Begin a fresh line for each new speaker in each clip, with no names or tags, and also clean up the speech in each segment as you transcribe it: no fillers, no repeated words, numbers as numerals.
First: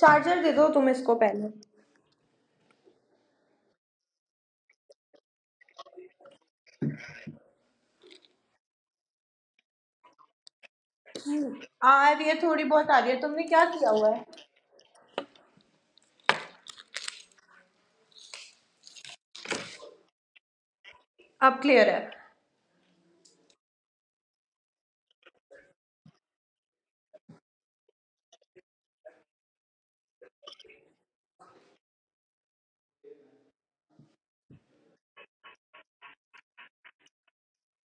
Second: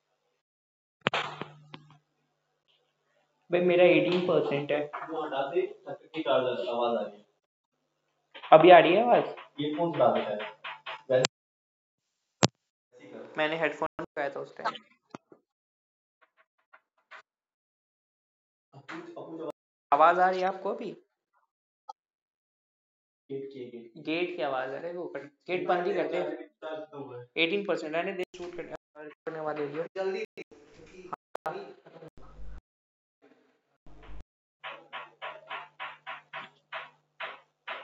Charger दे दो तुम इसको पहले
भाई मेरा एटीन परसेंट है। वो हटाते चक्कर की आवाज आ रही है। अभी आ रही है आवाज। ये फोन डाल देता है।
आ रही है, थोड़ी बहुत आ रही है, तुमने
मैंने
क्या
हेडफोन
किया हुआ है?
लगाया था उस टाइम। आवाज आ रही है आपको अभी?
अब क्लियर है?
गेट के गेट की आवाज आ रही है वो कर। गेट बंद ही कर दे। एटीन परसेंट रहने दे शूट करने वाले लिए।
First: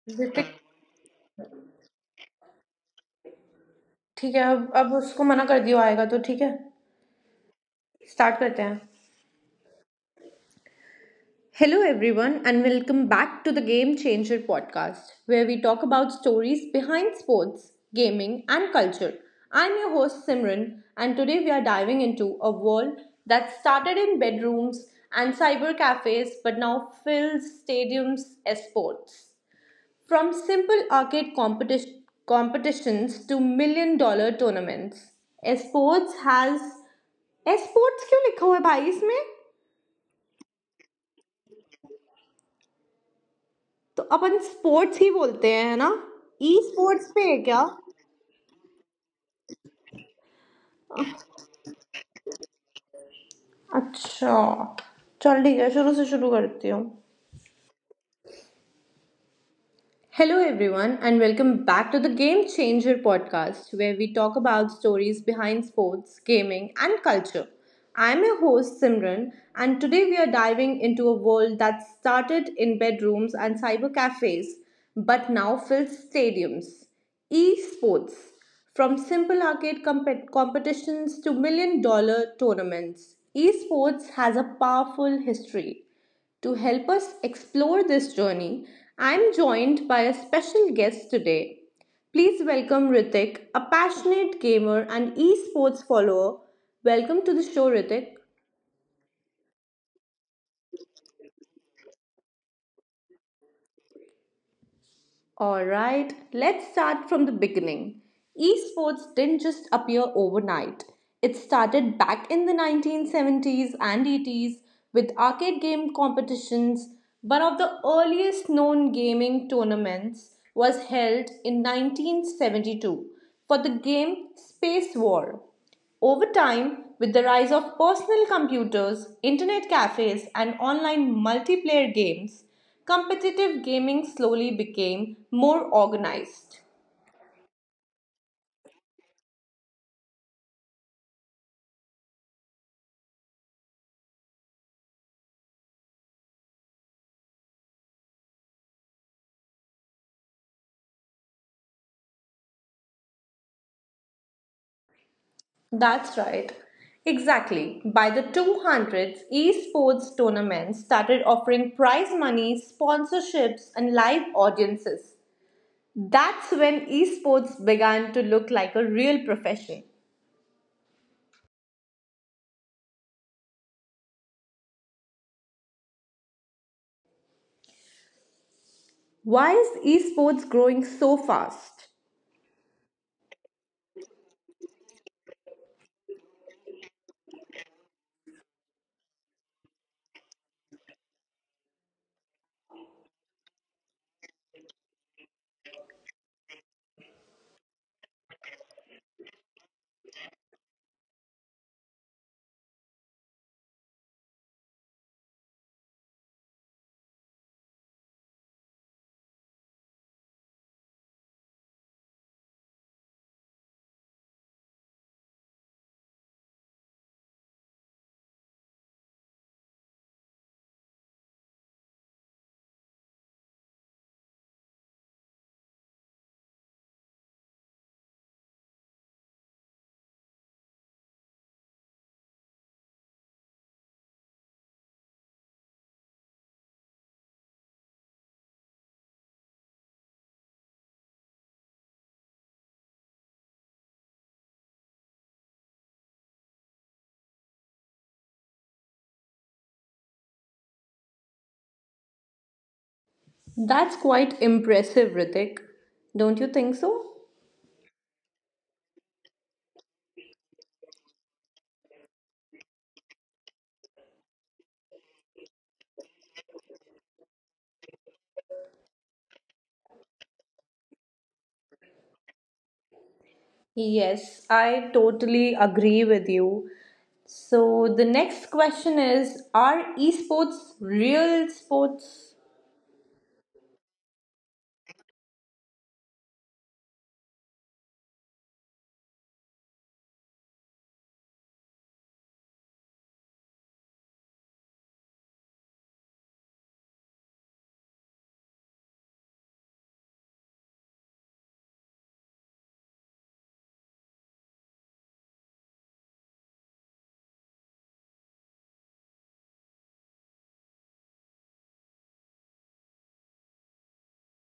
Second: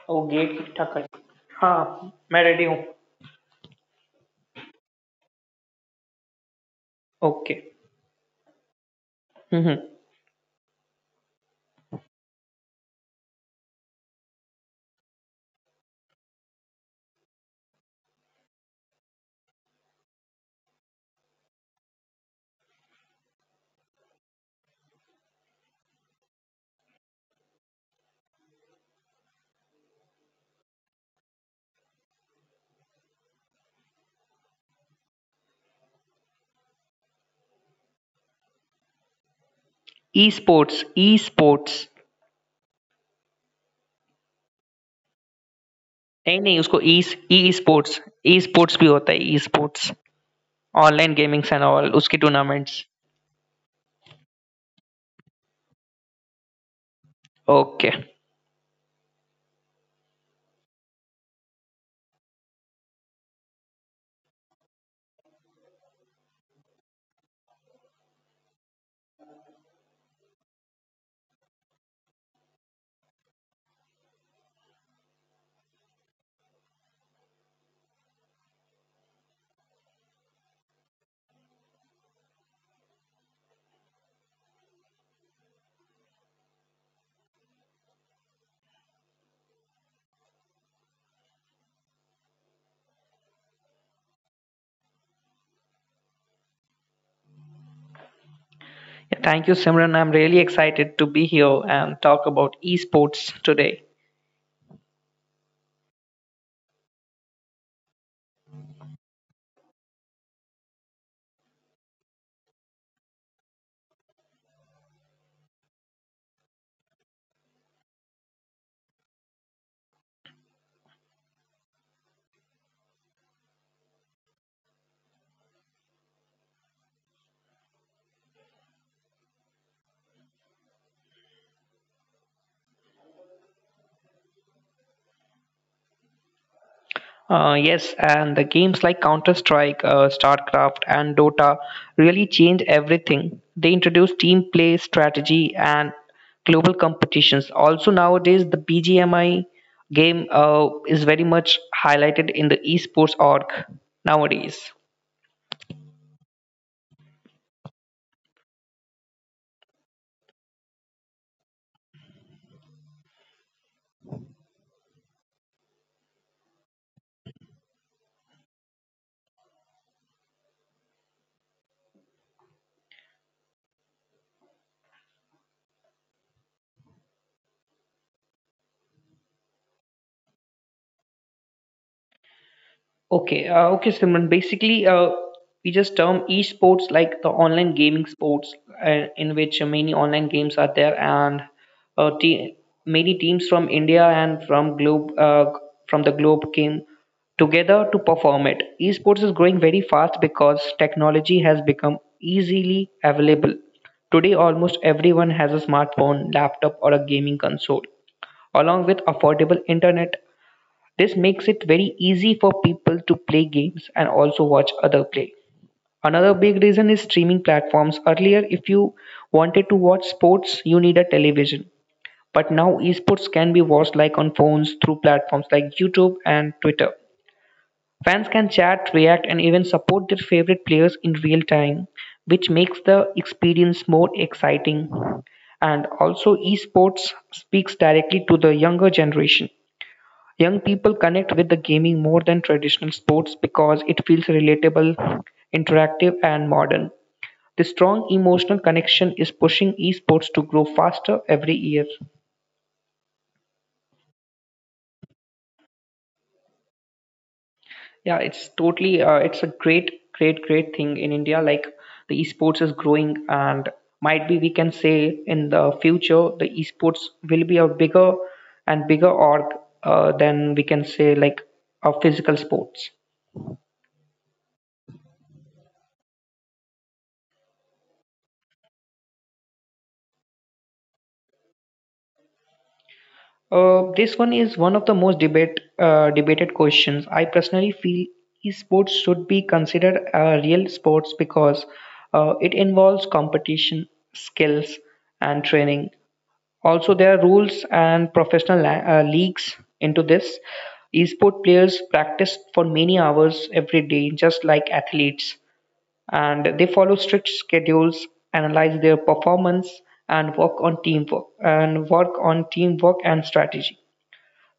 वो
ऋतिक,
गेट ठीक ठाक कर। हाँ, मैं रेडी हूँ।
ठीक है अब अब उसको मना कर दियो, आएगा तो ठीक है.
ओके।
स्टार्ट करते हैं.
हम्म।
Hello, everyone, and welcome back to the Game Changer podcast, where we talk about stories behind sports, gaming, and culture. I'm your host, Simran, and today we are diving into a world that started in bedrooms and cyber cafes but now fills stadiums as sports. From simple arcade competitions to million dollar tournaments. Esports has esports क्यों लिखा हुआ है भाई इसमें?
E sports.
तो अपन sports ही बोलते हैं, है ना?
नहीं,
ई
उसको ई।
स्पोर्ट्स पे है
ई
क्या?
स्पोर्ट्स। ई स्पोर्ट्स भी होता है e sports. Online gamings and all उसके टूर्नामेंट्स।
अच्छा, चल ठीक है, शुरू से शुरू करती हूँ.
Okay.
Hello, everyone, and welcome back to the Game Changer podcast, where we talk about stories behind sports, gaming, and culture. I'm your host, Simran, and today we are diving into a world that started in bedrooms and cyber cafes but now fills stadiums. Esports, from simple arcade competitions to million dollar tournaments, esports has a powerful history. To help us explore this journey, I'm joined by a special guest today. Please welcome Ritik, a passionate gamer and esports follower. Welcome to the show, Ritik.
Yeah, thank you, Simran. I'm really excited to be here and talk about esports today.
All right, let's start from the beginning. Esports didn't just appear overnight. It started back in the 1970s and 80s with arcade game competitions. One of the earliest known gaming tournaments was held in 1972 for the game Space War. Over time, with the rise of personal computers, internet cafes, and online multiplayer games, competitive gaming slowly became more organized.
Yes, and the games like Counter Strike, StarCraft, and Dota really changed everything. They introduced team play, strategy, and global competitions. Also, nowadays, the BGMI game is very much highlighted in the esports org nowadays.
That's right. Exactly. By the 200s, esports tournaments started offering prize money, sponsorships, and live audiences. That's when esports began to look like a real profession. Why is esports growing so fast?
Okay, Simran. Basically, we just term esports like the online gaming sports, in which many online games are there, and uh, te- many teams from India and from the globe came together to perform it. Esports is growing very fast because technology has become easily available. Today, almost everyone has a smartphone, laptop, or a gaming console along with affordable internet. This makes it very easy for people to play games and also watch other play. Another big reason is streaming platforms. Earlier, if you wanted to watch sports, you need a television. But now esports can be watched like on phones through platforms like YouTube and Twitter. Fans can chat, react, and even support their favorite players in real time, which makes the experience more exciting. And also, esports speaks directly to the younger generation. Young people connect with the gaming more than traditional sports because it feels relatable, interactive, and modern. The strong emotional connection is pushing esports to grow faster every year.
That's quite impressive, Ritik. Don't you think so?
Yeah, it's totally, it's a great thing in India. Like the esports is growing, and might be we can say in the future the esports will be a bigger and bigger org than we can say like a physical sports.
Yes, I totally agree with you. So, the next question is, are esports real sports?
This one is one of the most debated questions. I personally feel esports should be considered a real sports because it involves competition, skills, and training. Also, there are rules and professional leagues into this. Esport players practice for many hours every day, just like athletes, and they follow strict schedules, analyze their performance, and work on teamwork and strategy.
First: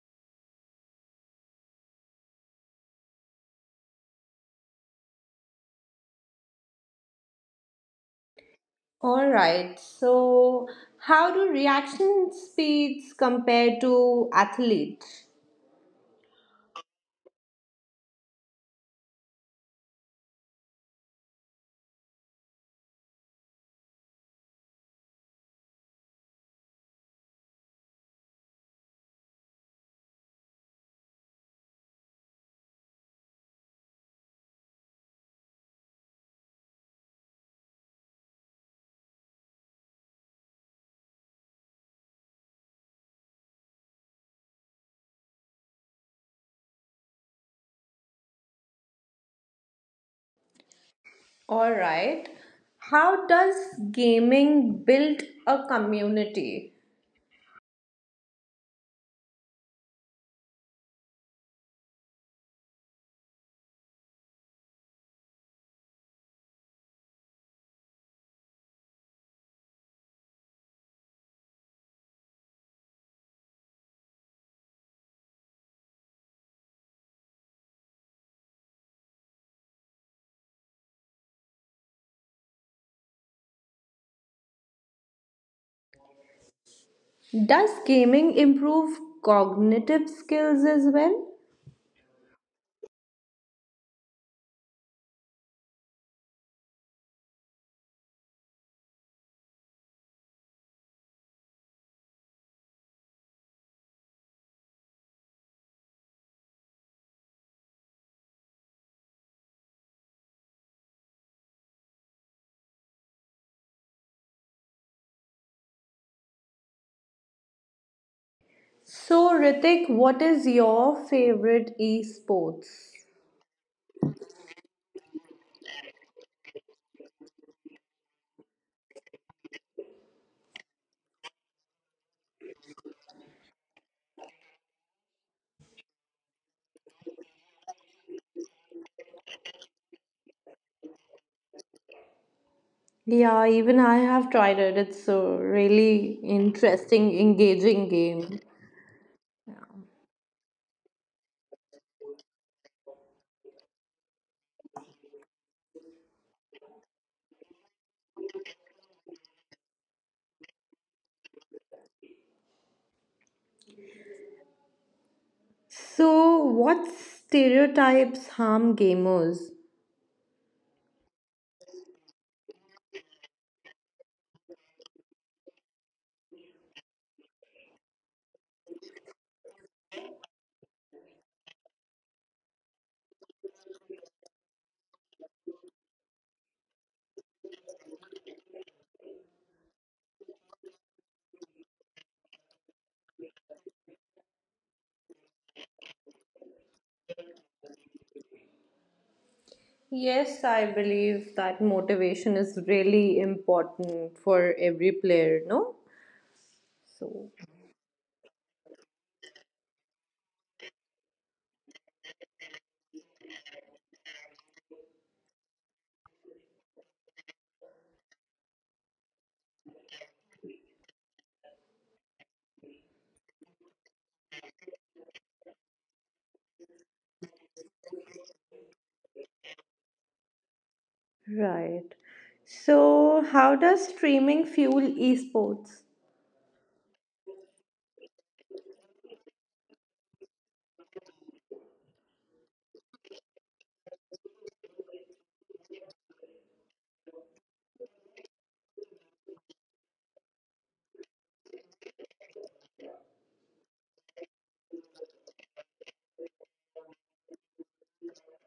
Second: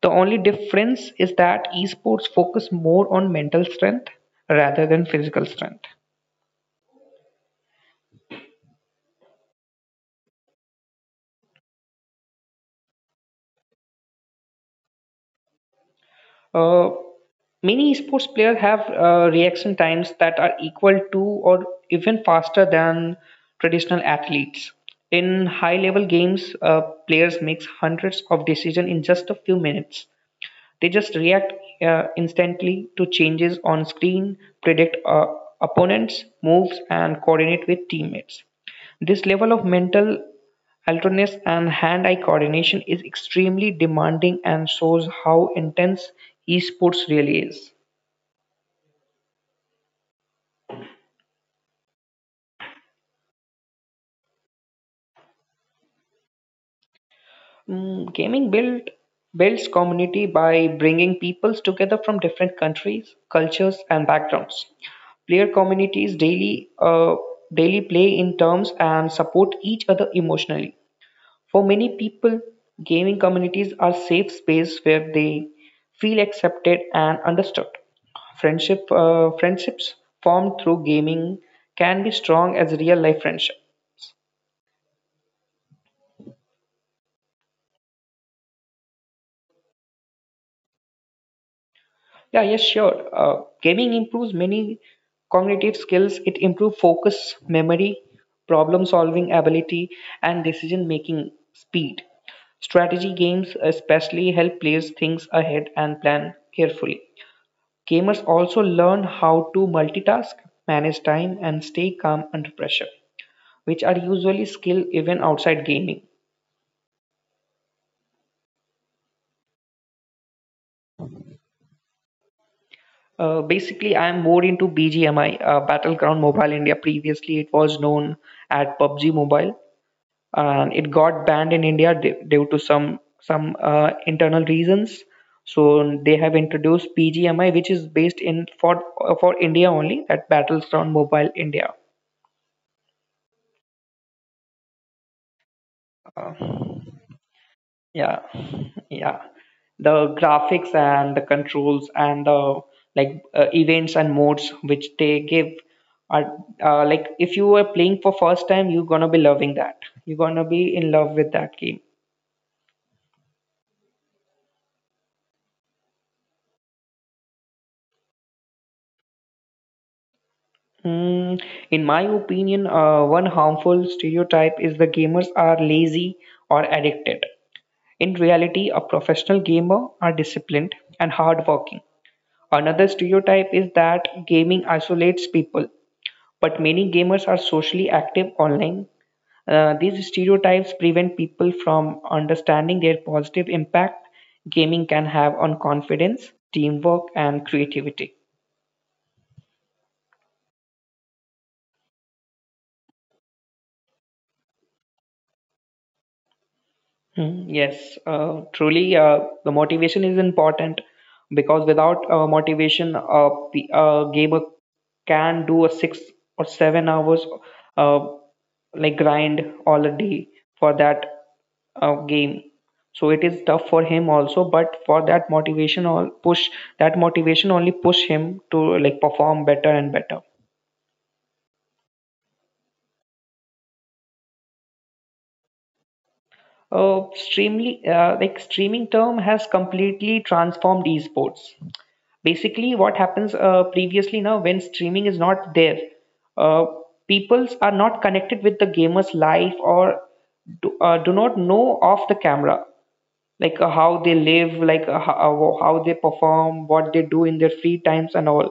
The only difference is that esports focus more on mental strength rather than physical strength.
Alright, so how do reaction speeds compare to athletes?
Uh, many esports players have reaction times that are equal to or even faster than traditional athletes. In high level games, players make hundreds of decisions in just a few minutes. They just react instantly to changes on screen, predict opponents' moves, and coordinate with teammates. This level of mental alertness and hand eye coordination is extremely demanding and shows how intense esports really is.
Alright, how does gaming build a community?
Mm, gaming build builds community by bringing peoples together from different countries, cultures, and backgrounds. Player communities daily daily play in terms and support each other emotionally. For many people, gaming communities are safe space where they feel accepted and understood. Friendships formed through gaming can be strong as real life friendship.
Does gaming improve cognitive skills as well?
Yeah, yes, sure. Gaming improves many cognitive skills. It improves focus, memory, problem solving ability, and decision making speed. Strategy games especially help players think ahead and plan carefully. Gamers also learn how to multitask, manage time, and stay calm under pressure, which are usually skills even outside gaming.
So, Ritik, what is your favorite esports?
Basically, I am more into BGMI, Battleground Mobile India. Previously, it was known at PUBG Mobile, and it got banned in India due to some internal reasons. So they have introduced PGMI, which is based in for India only at Battleground Mobile India.
Yeah, even I have tried it. It's a really interesting, engaging
Yeah,
game.
yeah. The graphics and the controls and the events and modes which they give are like if you are playing for first time, you're gonna be loving that. You're gonna be in love with that game.
So, what stereotypes harm gamers?
Mm, in my opinion, one harmful stereotype is the gamers are lazy or addicted. In reality, a professional gamer are disciplined and hardworking. Another stereotype is that gaming isolates people, but many gamers are socially active online. These stereotypes prevent people from understanding their positive impact gaming can have on confidence, teamwork, and creativity.
Yes, I believe that motivation is really important for every player, no? So,
Hmm. Yes, truly, the motivation is important because without motivation, a gamer can do a 6 or 7 hours uh, like grind all a day for that game. So it is tough for him also, but for that motivation only push him to like perform better and better.
right. So, how does streaming fuel esports?
Streamly, like streaming term has completely transformed esports. Basically what happens previously now when streaming is not there, uh, peoples are not connected with the gamer's life or do not know of the camera like how they live like how they perform what they do in their free times and all.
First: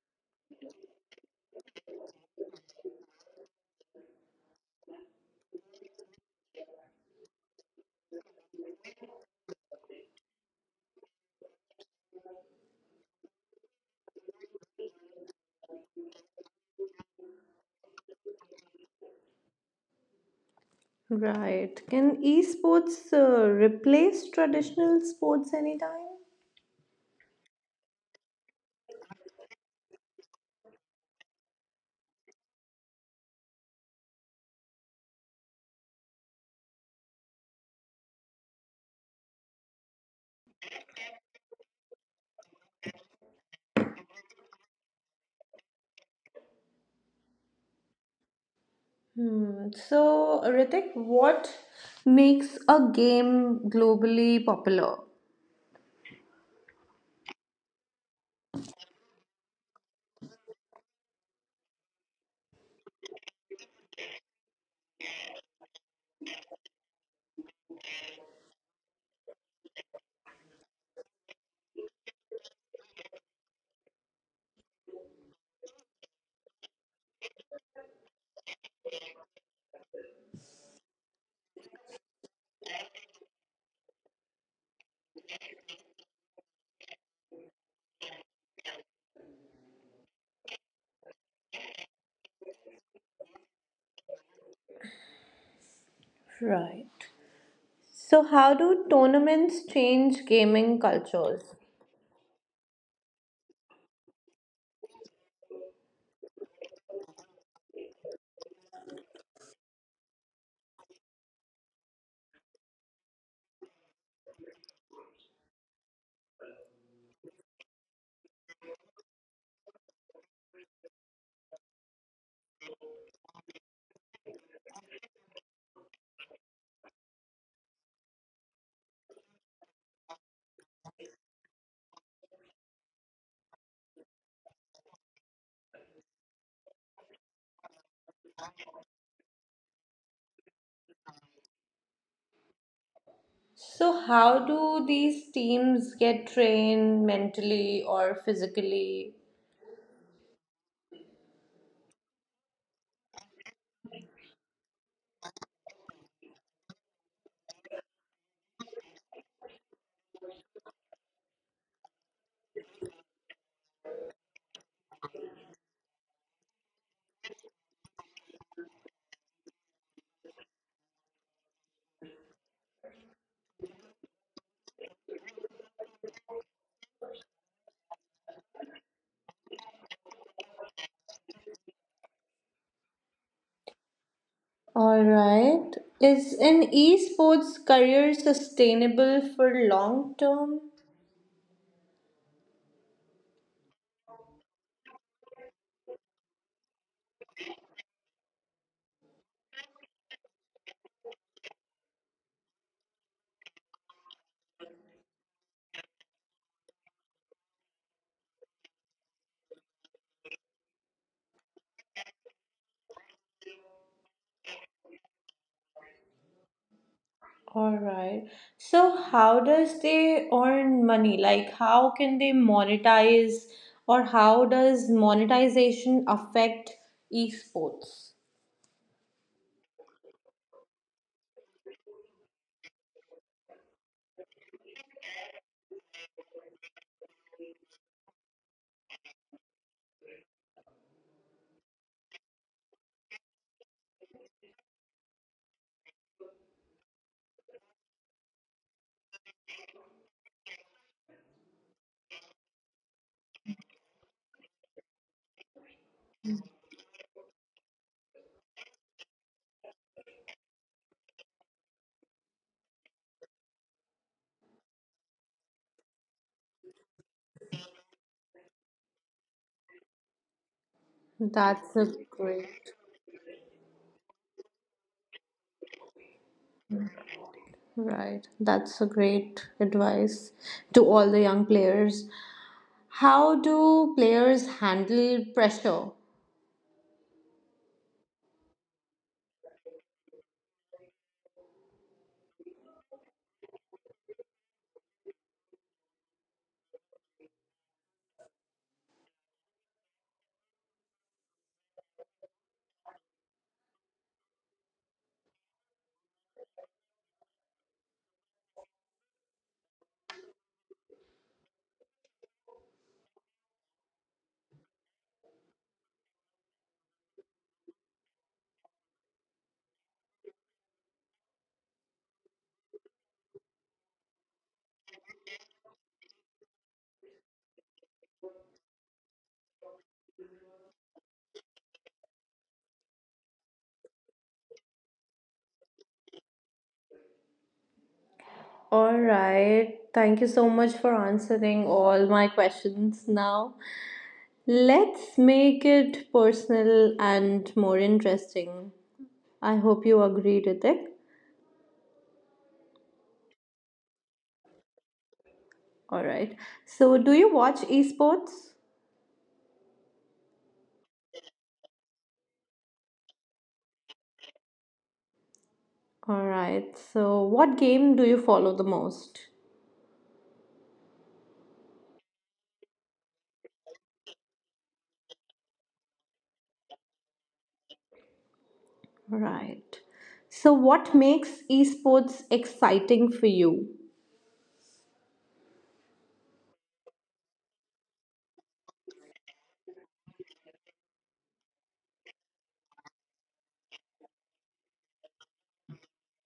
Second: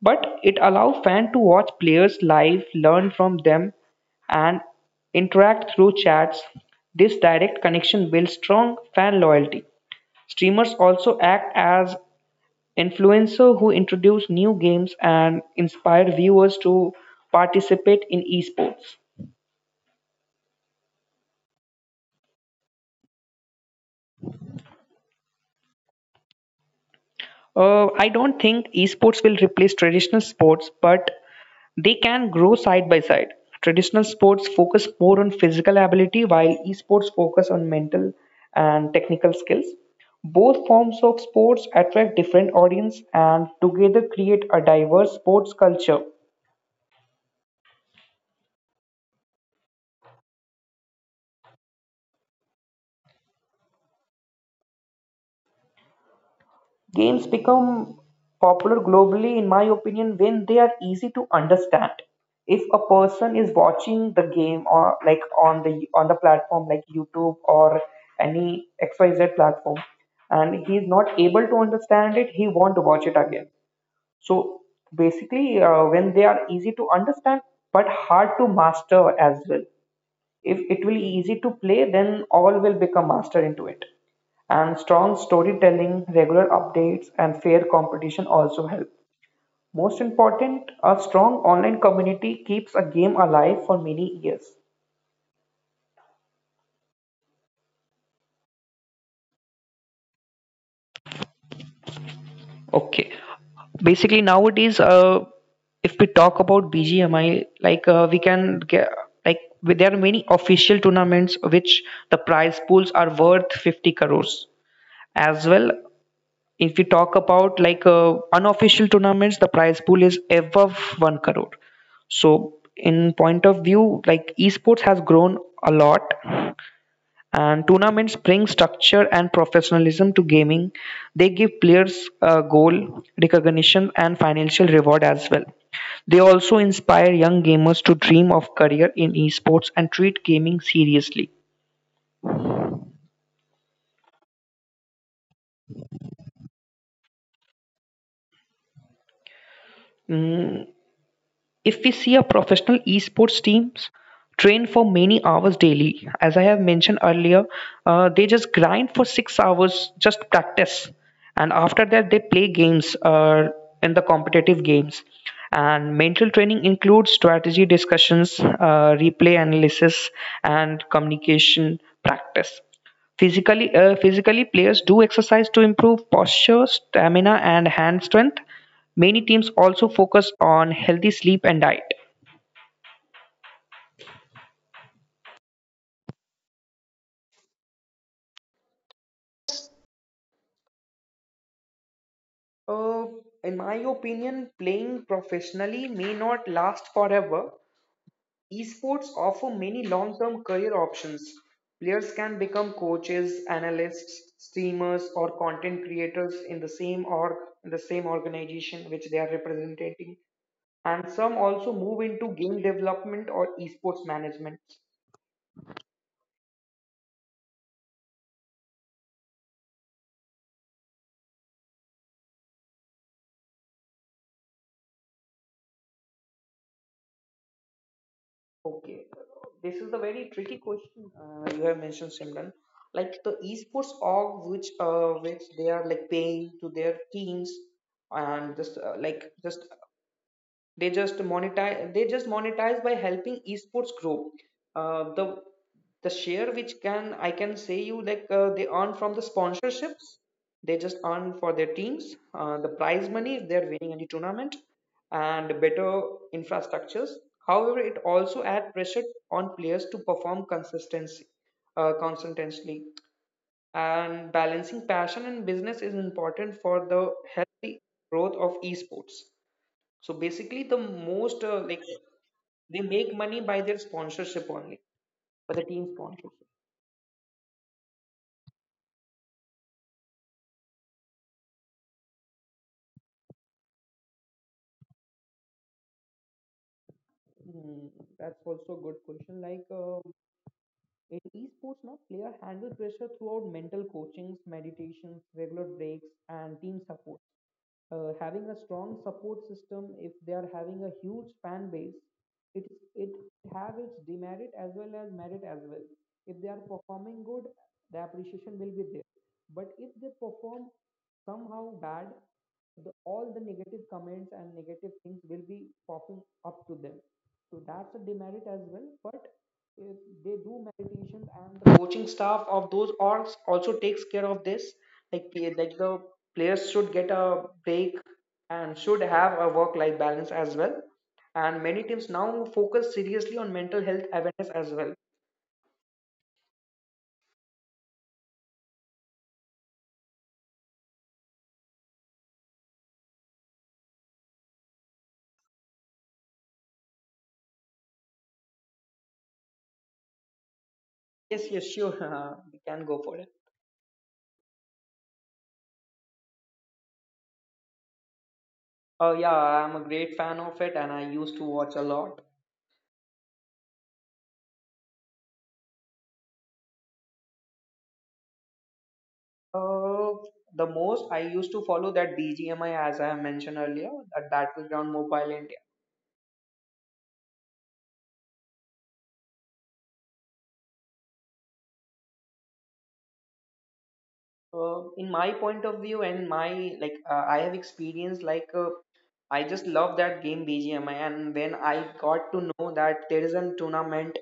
But it allows fans to watch players live learn from them and interact through chats. This direct connection builds strong fan loyalty. Streamers also act as Influencers who introduce new games and inspire viewers to participate in esports.
Right. Can esports replace traditional sports anytime?
I don't think esports will replace traditional sports, but they can grow side by side. Traditional sports focus more on physical ability, while esports focus on mental and technical skills. Both forms of sports attract different audience and together create a diverse sports culture.
Hmm. So, Ritik, what makes a game globally popular?
Games become popular globally, in my opinion, when they are easy to understand. If a person is watching the game or like on the platform like YouTube or any XYZ platform and he is not able to understand it, he want to watch it again. So basically, when they are easy to understand but hard to master as well. If it will be easy to play then all will become master into it, and strong storytelling regular updates and fair competition also help. Most important a strong online community keeps a game alive for many years.
Right. So, how do tournaments change gaming cultures?
Okay. Basically, nowadays, if we talk about BGMI, we can get like there are many official tournaments which the prize pools are worth 50 crores as well. If we talk about like unofficial tournaments, the prize pool is above 1 crore. So, in point of view, like esports has grown a lot, and tournaments bring structure and professionalism to gaming. They give players a goal, recognition, and financial reward as well. They also inspire young gamers to dream of career in esports and treat gaming seriously.
So, how do these teams get trained mentally or physically?
Mm, if we see a professional esports teams train for many hours daily, as I have mentioned earlier, they just grind for 6 hours, just practice, and after that they play games in the competitive games. And mental training includes strategy discussions, replay analysis, and communication practice. Physically players do exercise to improve posture, stamina, and hand strength. Many teams also focus on healthy sleep and diet.
All right. Is an esports career sustainable for long term?
Uh, in my opinion, playing professionally may not last forever. Esports offer many long term career options. Players can become coaches, analysts, streamers, or content creators in the same org, in the same organization which they are representing, and some also move into game development or esports management.
All right. So how does they earn money? Like how can they monetize, or how does monetization affect esports?
Okay, this is the very tricky question you have mentioned, Simran. Like the esports org, which they are like paying to their teams and just like just they just monetize by helping esports grow, the share which can I can say you like they earn from the sponsorships. They just earn for their teams, the prize money if they're winning any tournament, and better infrastructures. However it also add pressure on players to perform consistency consistently, and balancing passion and business is important for the healthy growth of esports. So
That's a
basically, the
great,
most they make money by their sponsorship only, by the team sponsorship.
right. That's a great advice to all the young players. How do players handle pressure?
Hmm, that's also a good question. In esports, now player handle pressure throughout mental coachings, meditations, regular breaks, and team support. Having a strong support system, if they are having a huge fan base, it have its demerit as well as merit as well. If they are performing good, the appreciation will be there, but if they perform somehow bad, all the negative comments and negative things will be popping up to them. So that's a demerit as well, but if they do meditations, and the coaching staff of those orgs also takes care of this, like the players should get a break and should have a work life balance as well. And many teams now focus seriously on mental health awareness as well.
All right. Thank you so much for answering all my questions now. Let's make it personal and more interesting. I hope you agree with it.
Yes, yes, sure. We can go for it.
All right. So, do you watch esports?
Yeah, I'm a great fan of it and I used to watch a lot.
All right. So, what game do you follow the most?
Uh, the most I used to follow that BGMI, as I have mentioned earlier, that Battleground Mobile India.
All right. So, what makes esports exciting for you?
In my point of view and my I have experienced I just love that game BGMI, and when I got to know that there is a tournament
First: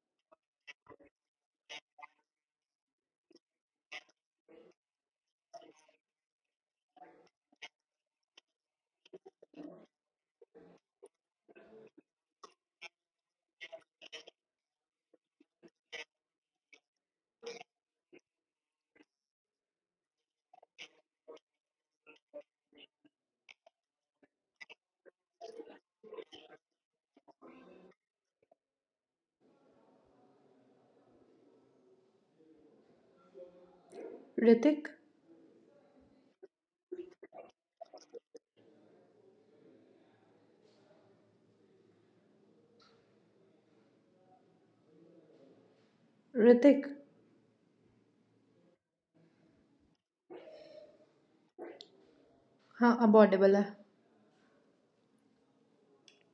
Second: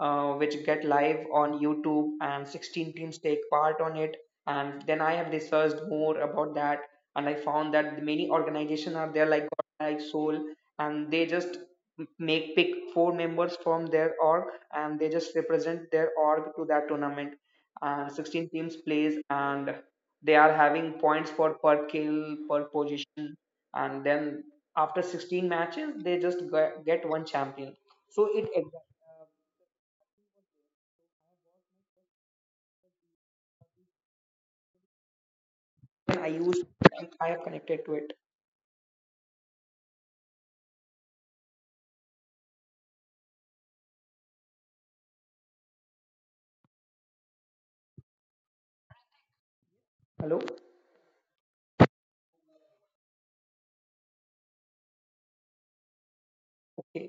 which get live on YouTube and 16 teams take part on it, and then I have researched more about that, and I found that many organizations are there, like God, like Soul, and they just make pick four members from their org, and they just represent their org to that tournament, and 16 teams plays, and they are having points for per kill per position, and then after 16 matches they just get one champion. So it exactly
Hrithik,
i used I have connected to it.
Hrithik,
Hello.
हाँ अब Audible है?
Okay.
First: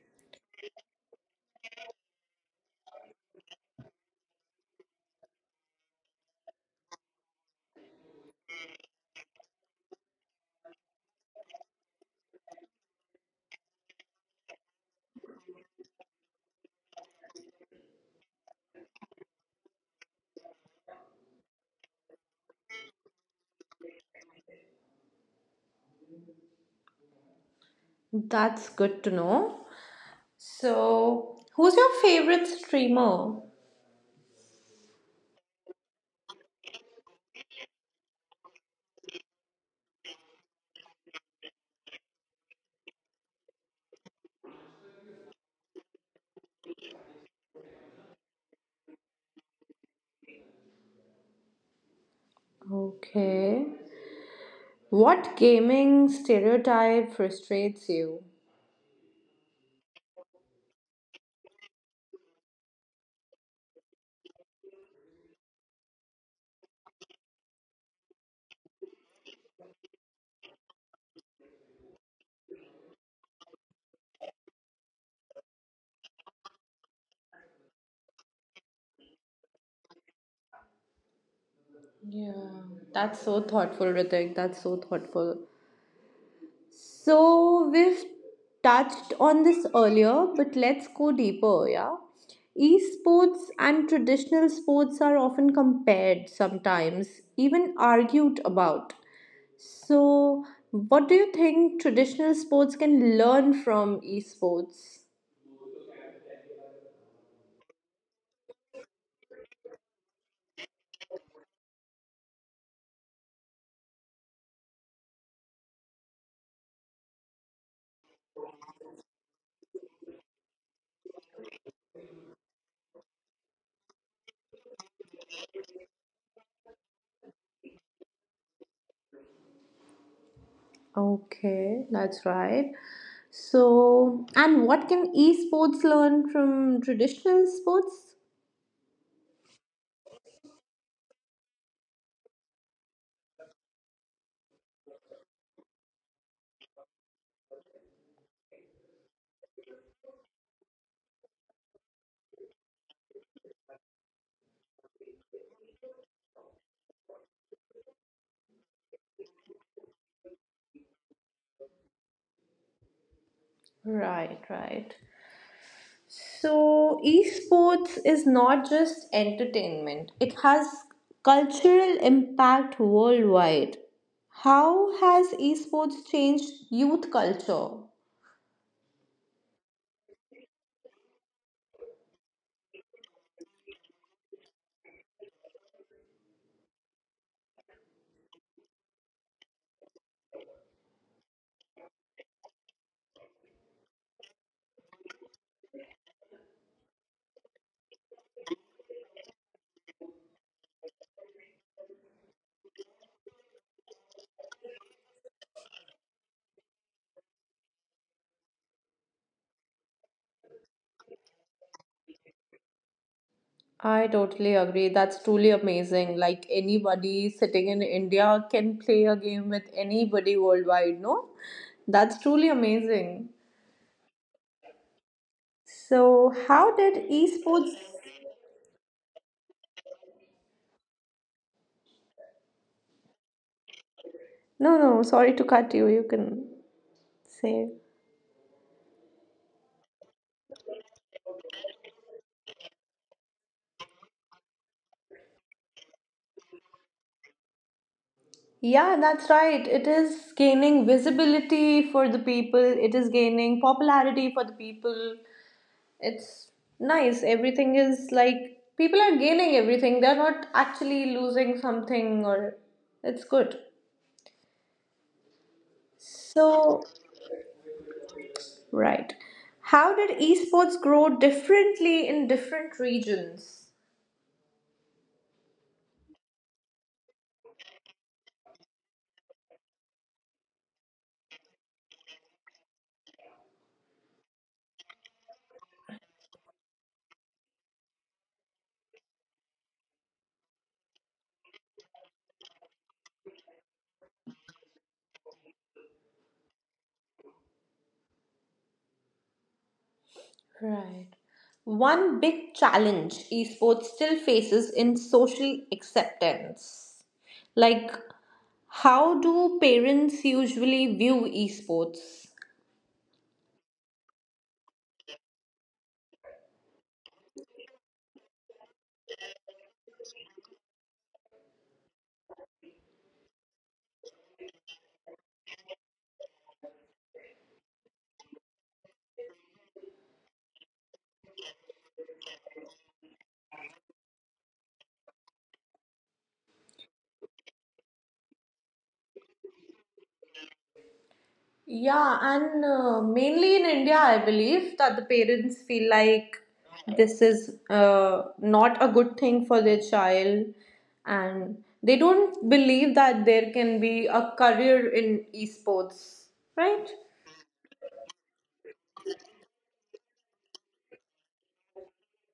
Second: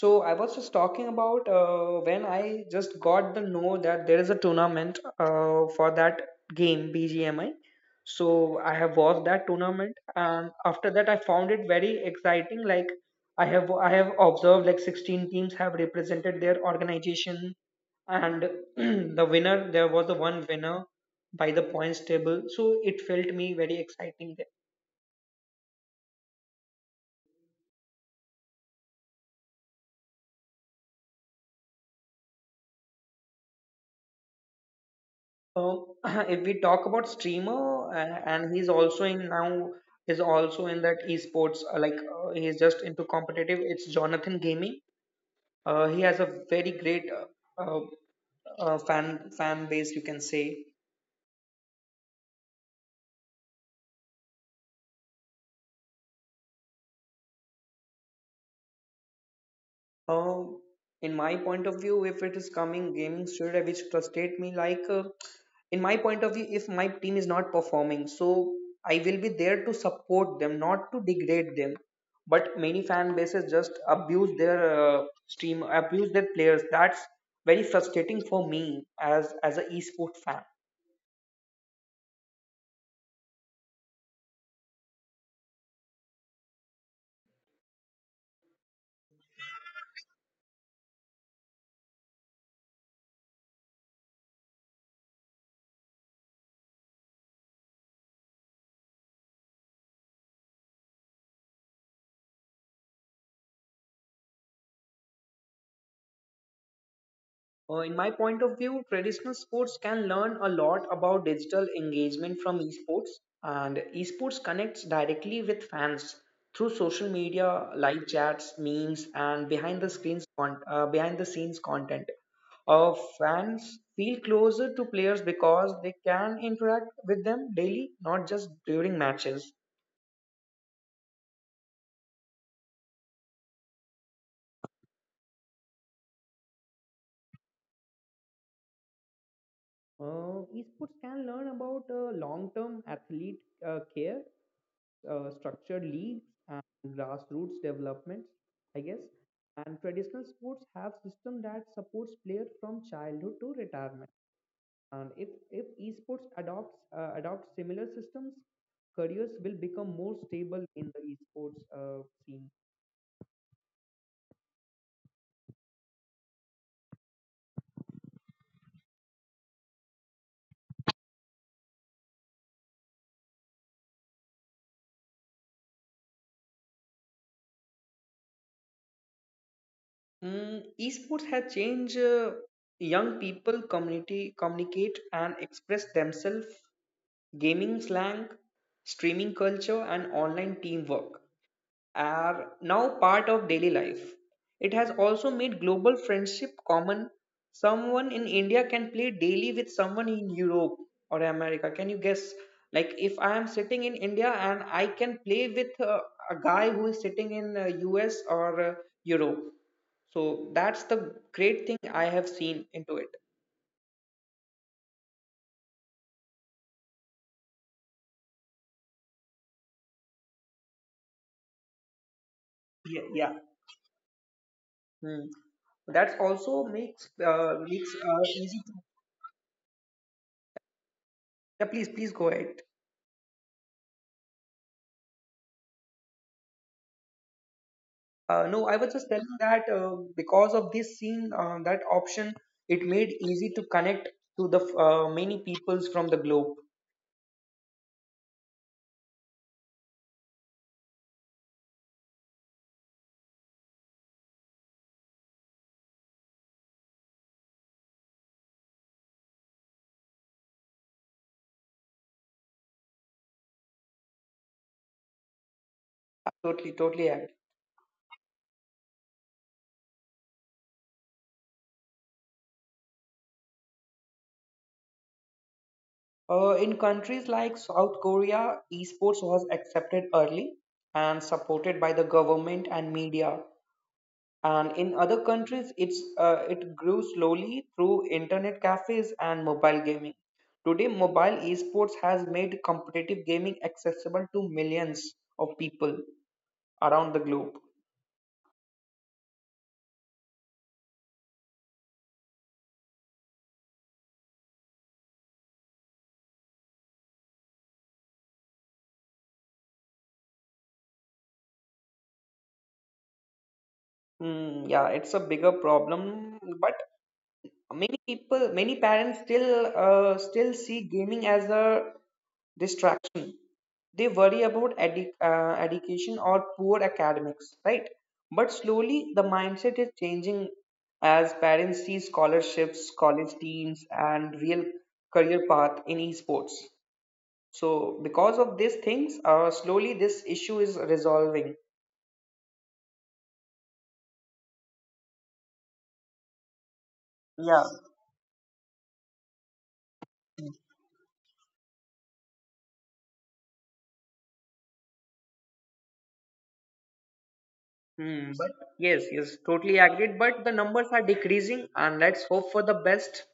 So I was just talking about when I just got the know that there is a tournament for that game BGMI. So I have watched that tournament, and after that I found it very exciting. Like, I have observed like 16 teams have represented their organization, and the winner, there was the one winner, by the points table, so it felt me very exciting there.
That's good to know. So, who's your favorite streamer?
So if we talk about streamer, and he's also in now, is also in that esports, he's just into competitive, it's Jonathan Gaming. Uh, he has a very great uh, fan base, you can say.
Okay. What gaming stereotype frustrates you?
Uh, in my point of view, if it is coming gaming studio which frustrate me, in my point of view, if my team is not performing, so I will be there to support them, not to degrade them. But many fan bases just abuse their stream, abuse their players. That's very frustrating for me as a esport fan.
Yeah, that's so thoughtful, Ritik. That's so thoughtful. So, we've touched on this earlier, but let's go deeper, yeah? Esports and traditional sports are often compared sometimes, even argued about. So, what do you think traditional sports can learn from esports?
In my point of view, traditional sports can learn a lot about digital engagement from esports, and esports connects directly with fans through social media, live chats, memes, and behind the scenes content. Uh, Fans feel closer to players because they can interact with them daily, not just during matches.
Okay, that's right. So, and what can esports learn from traditional sports?
Esports can learn about long-term athlete care, structured leagues, and grassroots developments, I guess. And traditional sports have system that supports players from childhood to retirement. And if esports adopts similar systems, careers will become more stable in the esports scene.
Right, right. So, esports is not just entertainment, it has cultural impact worldwide. How has esports changed youth culture?
Mm, esports has changed young people community communicate and express themselves. Gaming slang, streaming culture, and online teamwork are now part of daily life. It has also made global friendship common. Someone in India can play daily with someone in Europe or America. Can you guess? Like, if I am sitting in India and I can play with a guy who is sitting in US or Europe. So, that's the great thing I have seen into it.
I totally agree. That's truly amazing. Like anybody sitting in India can play a game with anybody worldwide, no?
Yeah,
That's
yeah.
truly amazing.
Hmm. That's also
So, how
makes
did
easy.
esports?
Yeah, please, please go ahead.
No, no, sorry to cut you. You can
No,
say.
I was just telling that because of this scene, that option, it made easy to connect to the many peoples from the globe.
Yeah, that's right. It is gaining visibility for the people, it is gaining popularity for the people. It's nice, everything is like people are gaining everything, they're not actually losing something, or it's good.
Totally, totally agree.
So, right, how did esports grow differently in different regions?
In countries like South Korea, esports was accepted early and supported by the government and media. And in other countries, it grew slowly through internet cafes and mobile gaming. Today, mobile esports has made competitive gaming accessible to millions of people around the globe.
Right. One big challenge esports still faces in social acceptance, like how do parents usually view esports?
Hmm, yeah, it's a bigger problem, but many people, many parents still still see gaming as a distraction. They worry about education or poor academics, right? But slowly the mindset is changing, as parents see scholarships, college teams, and real career path in esports. So because of these things, slowly this issue is resolving.
Yeah, and mainly in India, I believe that the parents feel like
Yeah.
this is not a good thing for their child, and they don't believe that there can be a career in esports, right?
Hmm, but yes, yes, totally agreed. But the numbers are decreasing, and let's hope for the best.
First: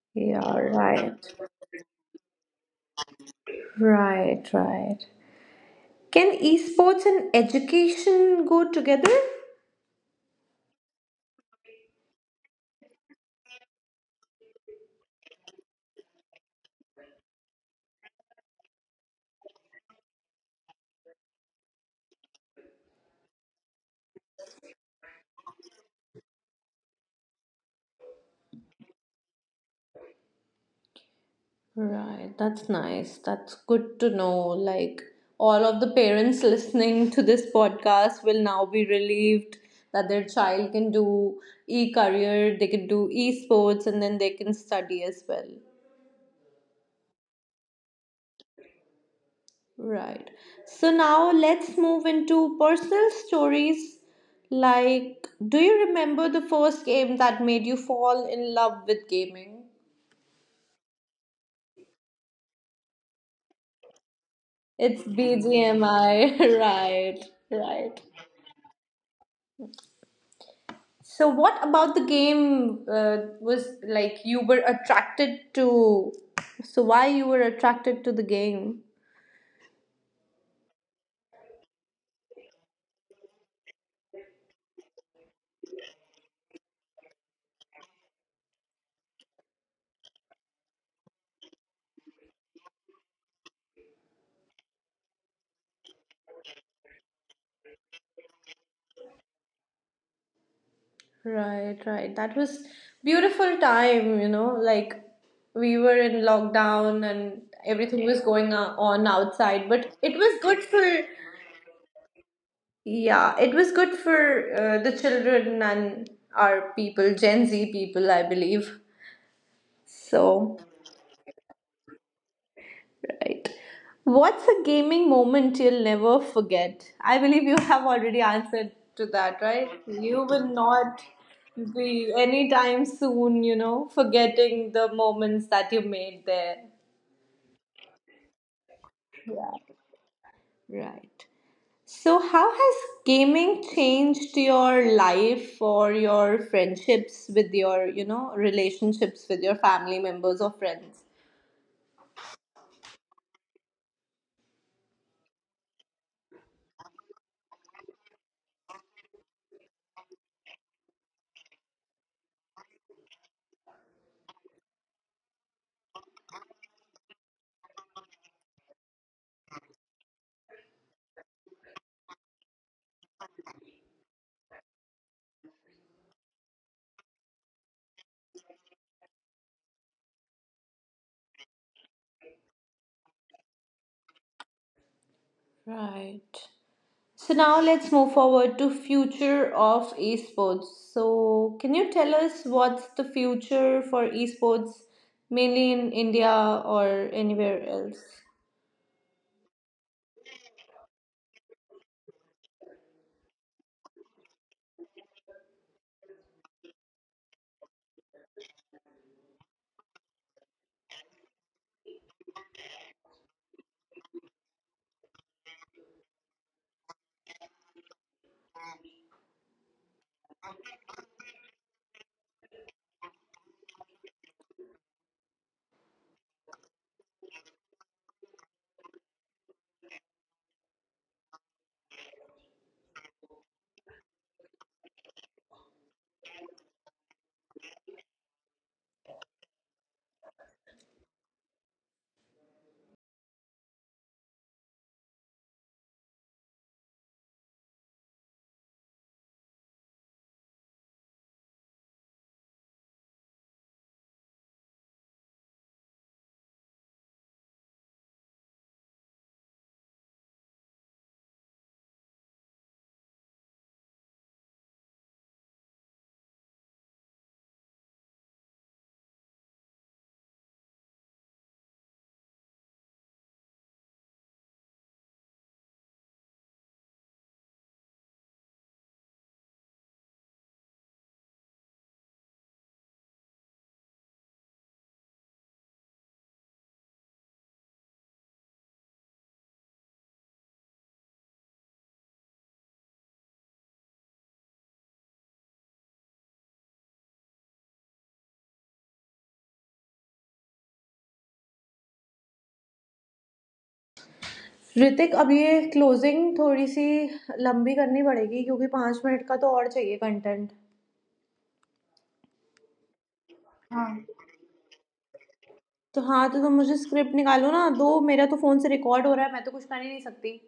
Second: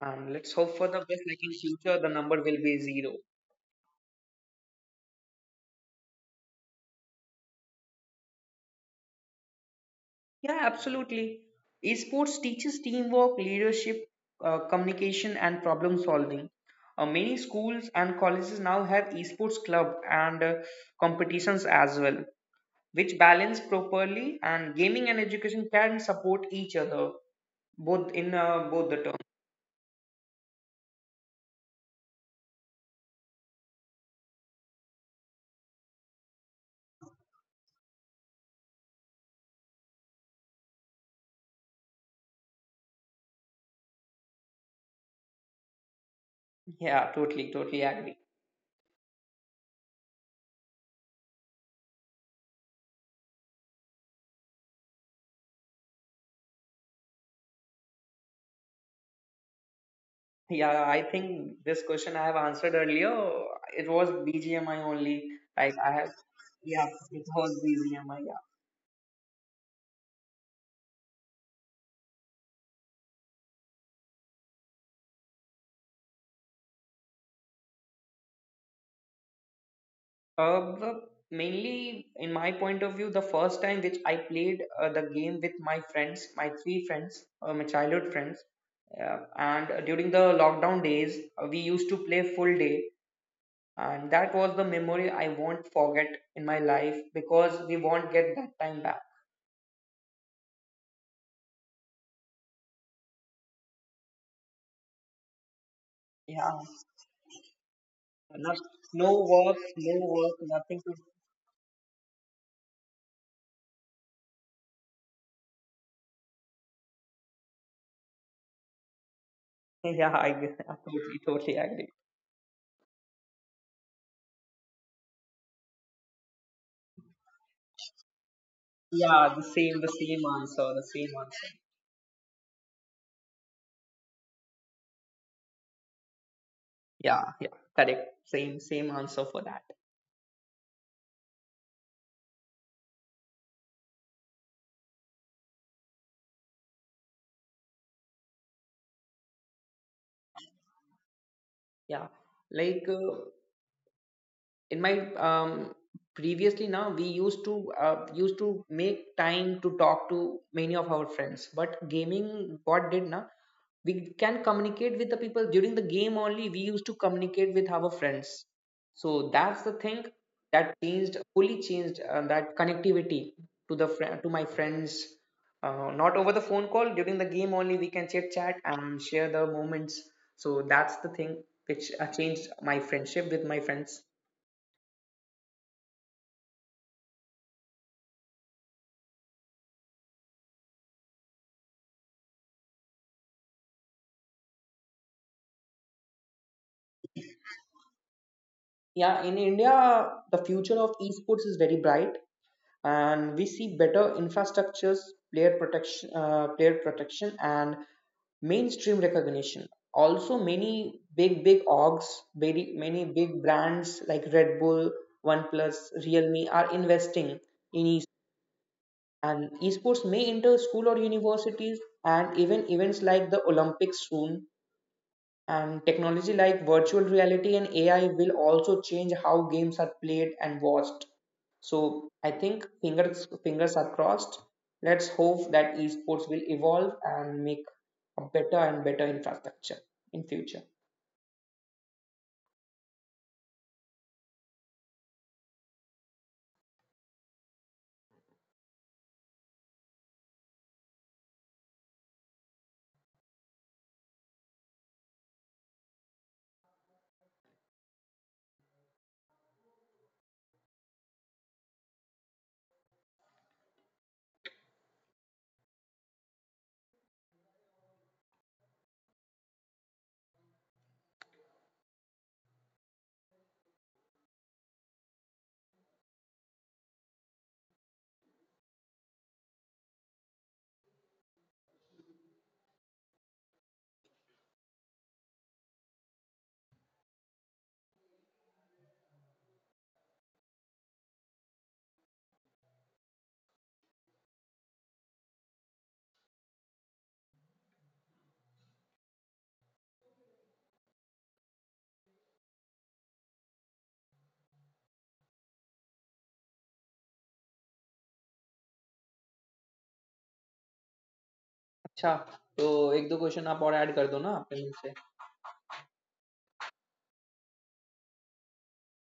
And let's
Yeah,
hope for the
right.
best. Like in future, the number will be zero.
Right, right. Can esports and education go together?
Yeah, absolutely. Esports teaches teamwork, leadership, communication, and problem solving. Many schools and colleges now have esports club and competitions as well, which balance properly. And gaming and education can support each other both in both the terms.
Right, that's nice. That's good to know. Like, all of the parents listening to this podcast will now be relieved that their child can do e career, they can do e sports, and then they can study as well.
Yeah, totally, totally agree.
Right. So, now let's move into personal stories. Like, do you remember the first game that made you fall in love with gaming?
Yeah, I think this question I have answered earlier. It was
It's
BGMI only. Like I
BGMI,
have,
right?
yeah, it was
Right.
BGMI. Yeah.
So, what about the game was like you were attracted to? So, why you were attracted to the game?
Uh, the, Mainly in my point of view, the first time which I played the game with my friends, my three friends, my childhood friends, and during the lockdown days, we used to play full day, and that was the memory I won't forget in my life, because we won't get that time back.
Right, right. That was beautiful time, you know, like we were in
Yeah.
lockdown and everything was going
Not,
on
no
outside,
work,
but it
no
was good
work,
for,
nothing to.
yeah, it was good for the children and our people, Gen Z people, I believe.
Yeah,
So,
I, I totally, totally agree.
right. What's a gaming moment you'll never forget? I believe you have already answered to that, right?
Yeah,
You
the
will
same
not
answer, the same answer.
be anytime soon, you know, forgetting the moments that you made there.
Yeah, yeah, correct. Same, same answer for that.
Right. So, how has gaming changed your life or your friendships with your, you know, relationships with your family members or friends?
Yeah, like uh, in my previously now we used to make time to talk to many of our friends, but gaming what did now, we can communicate with the people. During the game only, we used to communicate with our friends. So that's the thing that changed, fully changed that connectivity to the to my friends, not over the phone call. During the game only, we can chit chat and share the moments. So that's the thing which changed my friendship with my friends.
Right. So now let's move forward to future of esports. So can you tell us what's the future for esports, mainly in India, or anywhere else?
Yeah, in India, the future of esports is very bright, and we see better infrastructures, player protection, and mainstream recognition. Also, many big, big orgs, very many big brands like Red Bull, OnePlus, Realme are investing in esports. And esports may enter school or universities, and even events like the Olympics soon. And technology like virtual reality and AI will also change how games are played and watched. So I think fingers are crossed. Let's hope that esports will evolve and make a better and better infrastructure in future.
Hrithik, अब ये closing थोड़ी सी लंबी करनी पड़ेगी क्योंकि पाँच minute का तो और चाहिए कंटेंट.
अच्छा, तो एक दो क्वेश्चन आप और ऐड कर दो ना आपने
तो
मुझसे.
हाँ, तो तुम मुझे स्क्रिप्ट निकालो ना, दो. मेरा तो फ़ोन से रिकॉर्ड हो रहा है, मैं तो कुछ कर ही नहीं सकती.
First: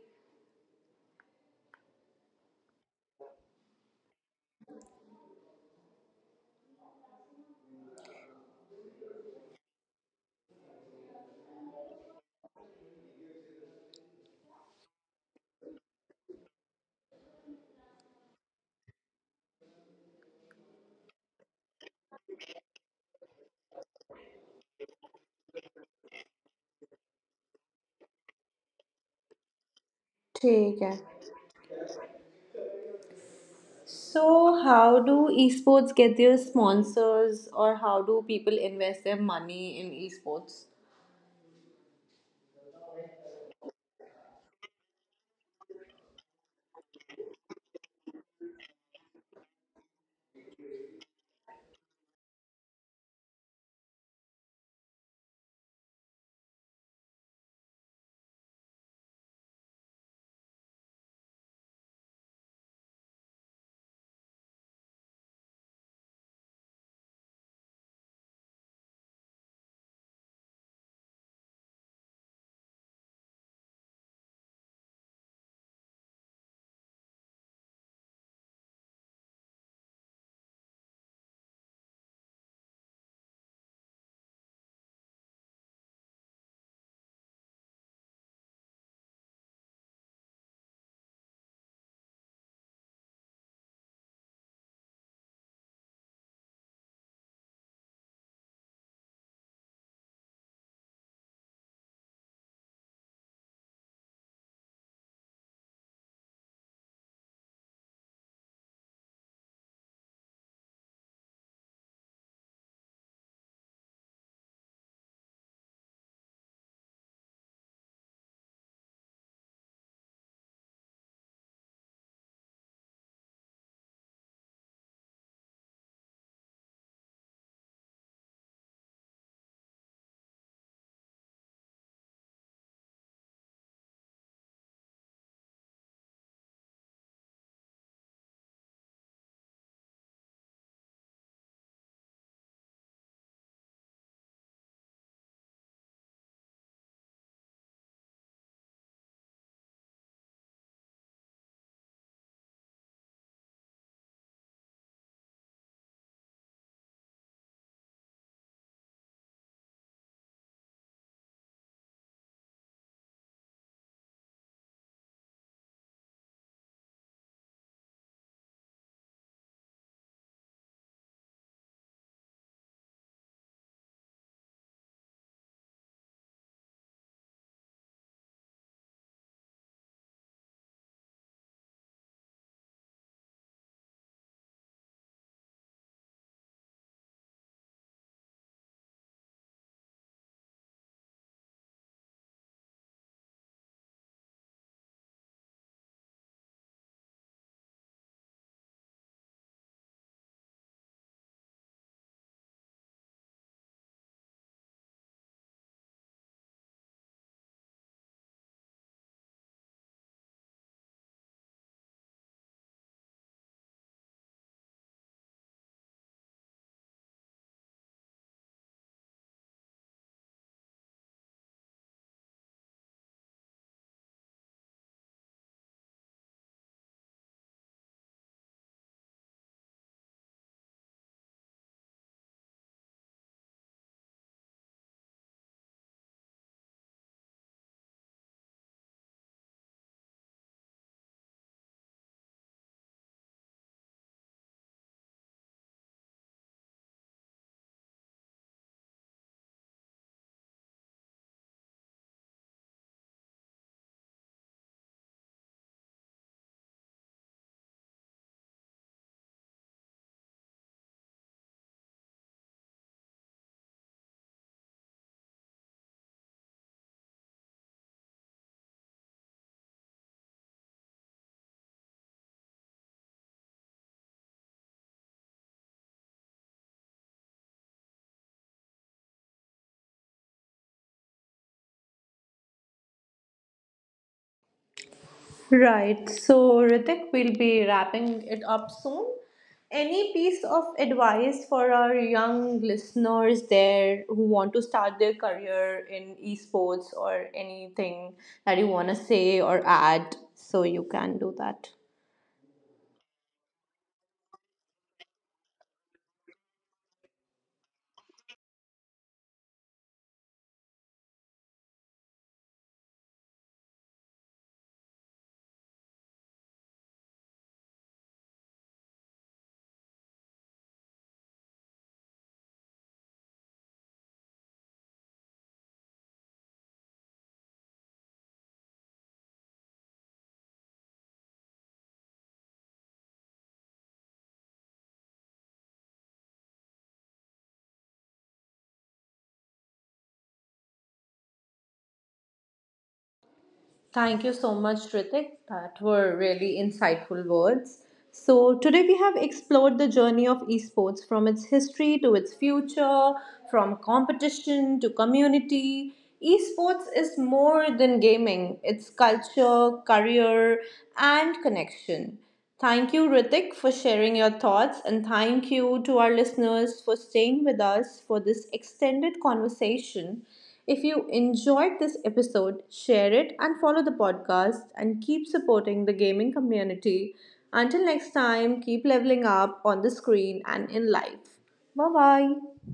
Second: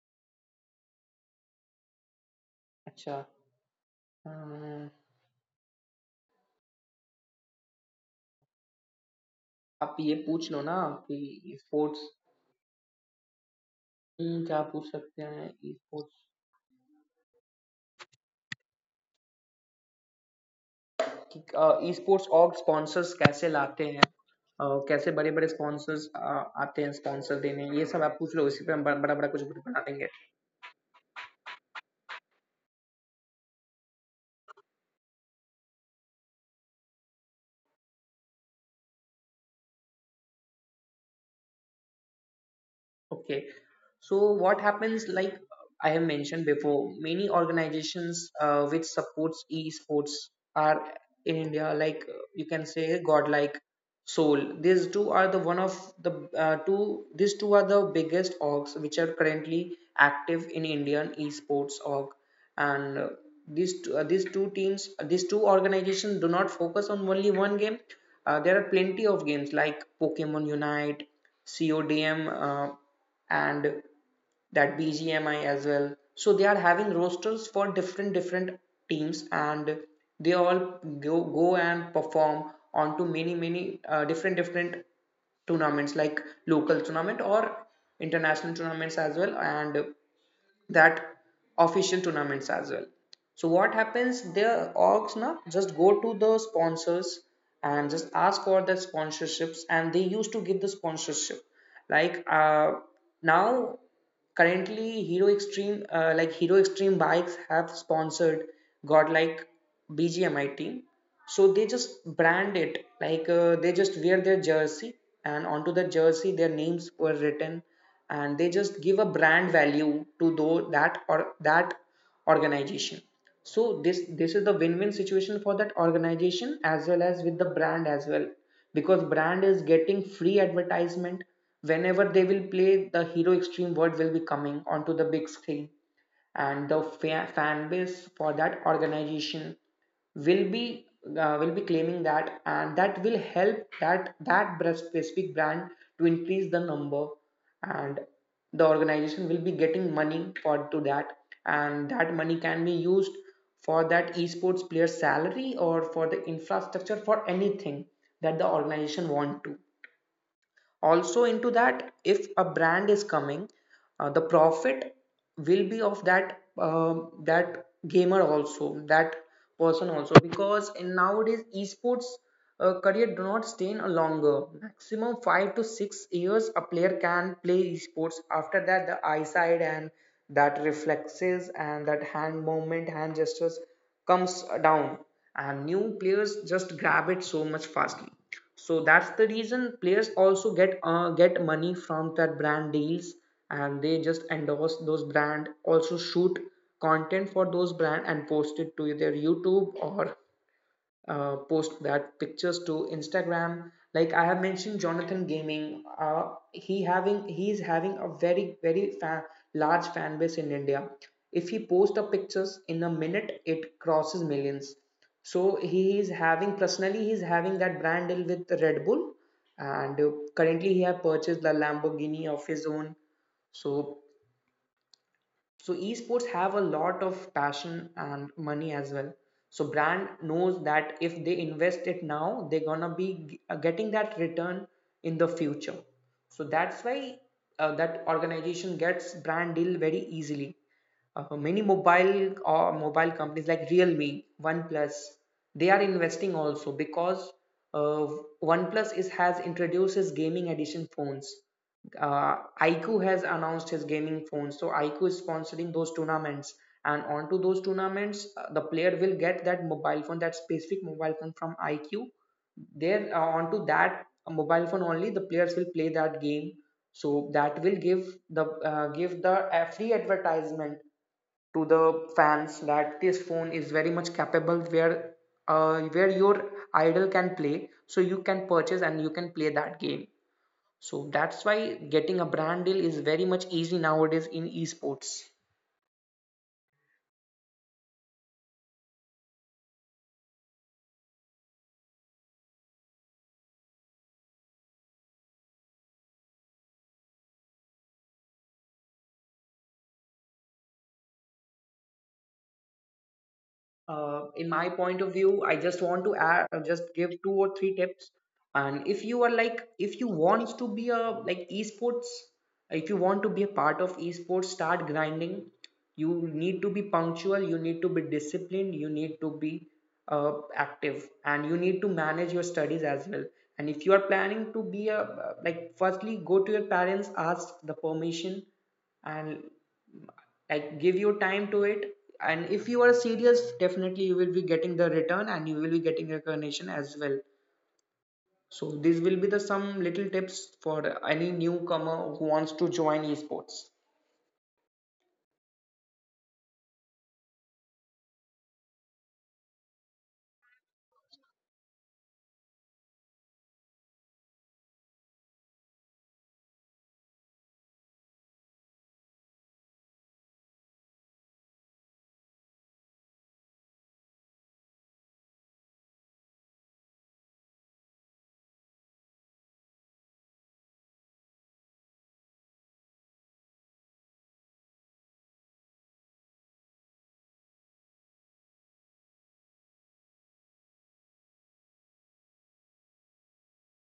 अच्छा. अम, आप ये पूछ लो ना कि स्पोर्ट्स, क्या पूछ सकते हैं ई, कि ईस्पोर्ट्स और स्पॉन्सर्स कैसे लाते हैं. कैसे बड़े बड़े स्पॉन्सर्स आते हैं स्पॉन्सर देने, ये सब आप पूछ लो, इसी पे हम बड़ा बड़ा कुछ बना देंगे.
ठीक है. So, how do esports get their sponsors, or how do people invest their money in esports?
Okay so what happens, like I have mentioned before, many organizations which supports esports are in India, like you can say GodLike, Soul. These two are the one of the two, these two are the biggest orgs which are currently active in Indian esports org. And these two teams, these two organizations do not focus on only one game. There are plenty of games like Pokemon Unite, CODM, and that BGMI as well. So they are having rosters for different different teams, and they all go and perform onto many many different different tournaments, like local tournament or international tournaments as well. And that official tournaments as well. So what happens? Their orgs now just go to the sponsors and just ask for the sponsorships, and they used to give the sponsorship. Like uh, now, Currently Hero Extreme, like Hero Extreme bikes have sponsored got like BGMI team. So they just brand it like they just wear their jersey, and onto the jersey their names were written, and they just give a brand value to though that or that organization. So this is the win-win situation for that organization as well as with the brand as well, because brand is getting free advertisement. Whenever they will play, the Hero Extreme word will be coming onto the big screen, and the fan base for that organization will be will be claiming that, and that will help that specific brand to increase the number. And the organization will be getting money for to that, and that money can be used for that esports player salary or for the infrastructure, for anything that the organization want to. Also, into that, if a brand is coming, the profit will be of that that gamer also, that person also, because in nowadays esports, career do not stay in a longer, maximum 5 to 6 years a player can play esports. After that, the eyesight and that reflexes and that hand movement, hand gestures comes down, and new players just grab it so much fastly. So that's the reason players also get money from that brand deals, and they just endorse those brand, also shoot content for those brand and post it to their YouTube, or post that pictures to Instagram. Like I have mentioned, Jonathan Gaming, he is having a very very large fan base in India. If he posts a pictures in a minute, it crosses millions. So he is having personally he is having that brand deal with Red Bull, and currently he have purchased the Lamborghini of his own. So so esports have a lot of passion and money as well. So brand knows that if they invest it now, they're gonna be getting that return in the future. So that's why that organization gets brand deal very easily. Many mobile or mobile companies like Realme, OnePlus, they are investing also, because uh, OnePlus is has introduced his gaming edition phones. Uh, IQ has announced his gaming phones, so IQ is sponsoring those tournaments. And onto those tournaments, the player will get that mobile phone, that specific mobile phone from IQ. There, onto that mobile phone only, the players will play that game, so that will give the uh, give the a free advertisement to the fans that this phone is very much capable where your idol can play, so you can purchase and you can play that game. So that's why getting a brand deal is very much easy nowadays in esports.
Right. So, Ritik, we'll be wrapping it up soon. Any piece of advice for our young listeners there who want to start their career in esports, or anything that you want to say or add? So, you can do that.
In my point of view, I just want to add just give 2 or 3 tips. And if you are like, if you want to be a like esports, if you want to be a part of esports, start grinding. You need to be punctual, you need to be disciplined, you need to be active, and you need to manage your studies as well. And if you are planning to be a like, firstly go to your parents, ask the permission, and like give you time to it. And if you are serious, definitely you will be getting the return, and you will be getting recognition as well. So these will be the some little tips for any newcomer who wants to join esports.
Thank you so much, Ritik. That were really insightful words. So, today we have explored the journey of esports from its history to its future, from competition to community. Esports is more than gaming, it's culture, career, and connection. Thank you, Ritik, for sharing your thoughts, and thank you to our listeners for staying with us for this extended conversation. If you enjoyed this episode, share it and follow the podcast and keep supporting the gaming community. Until next time, keep leveling up on the screen and in life. Bye bye.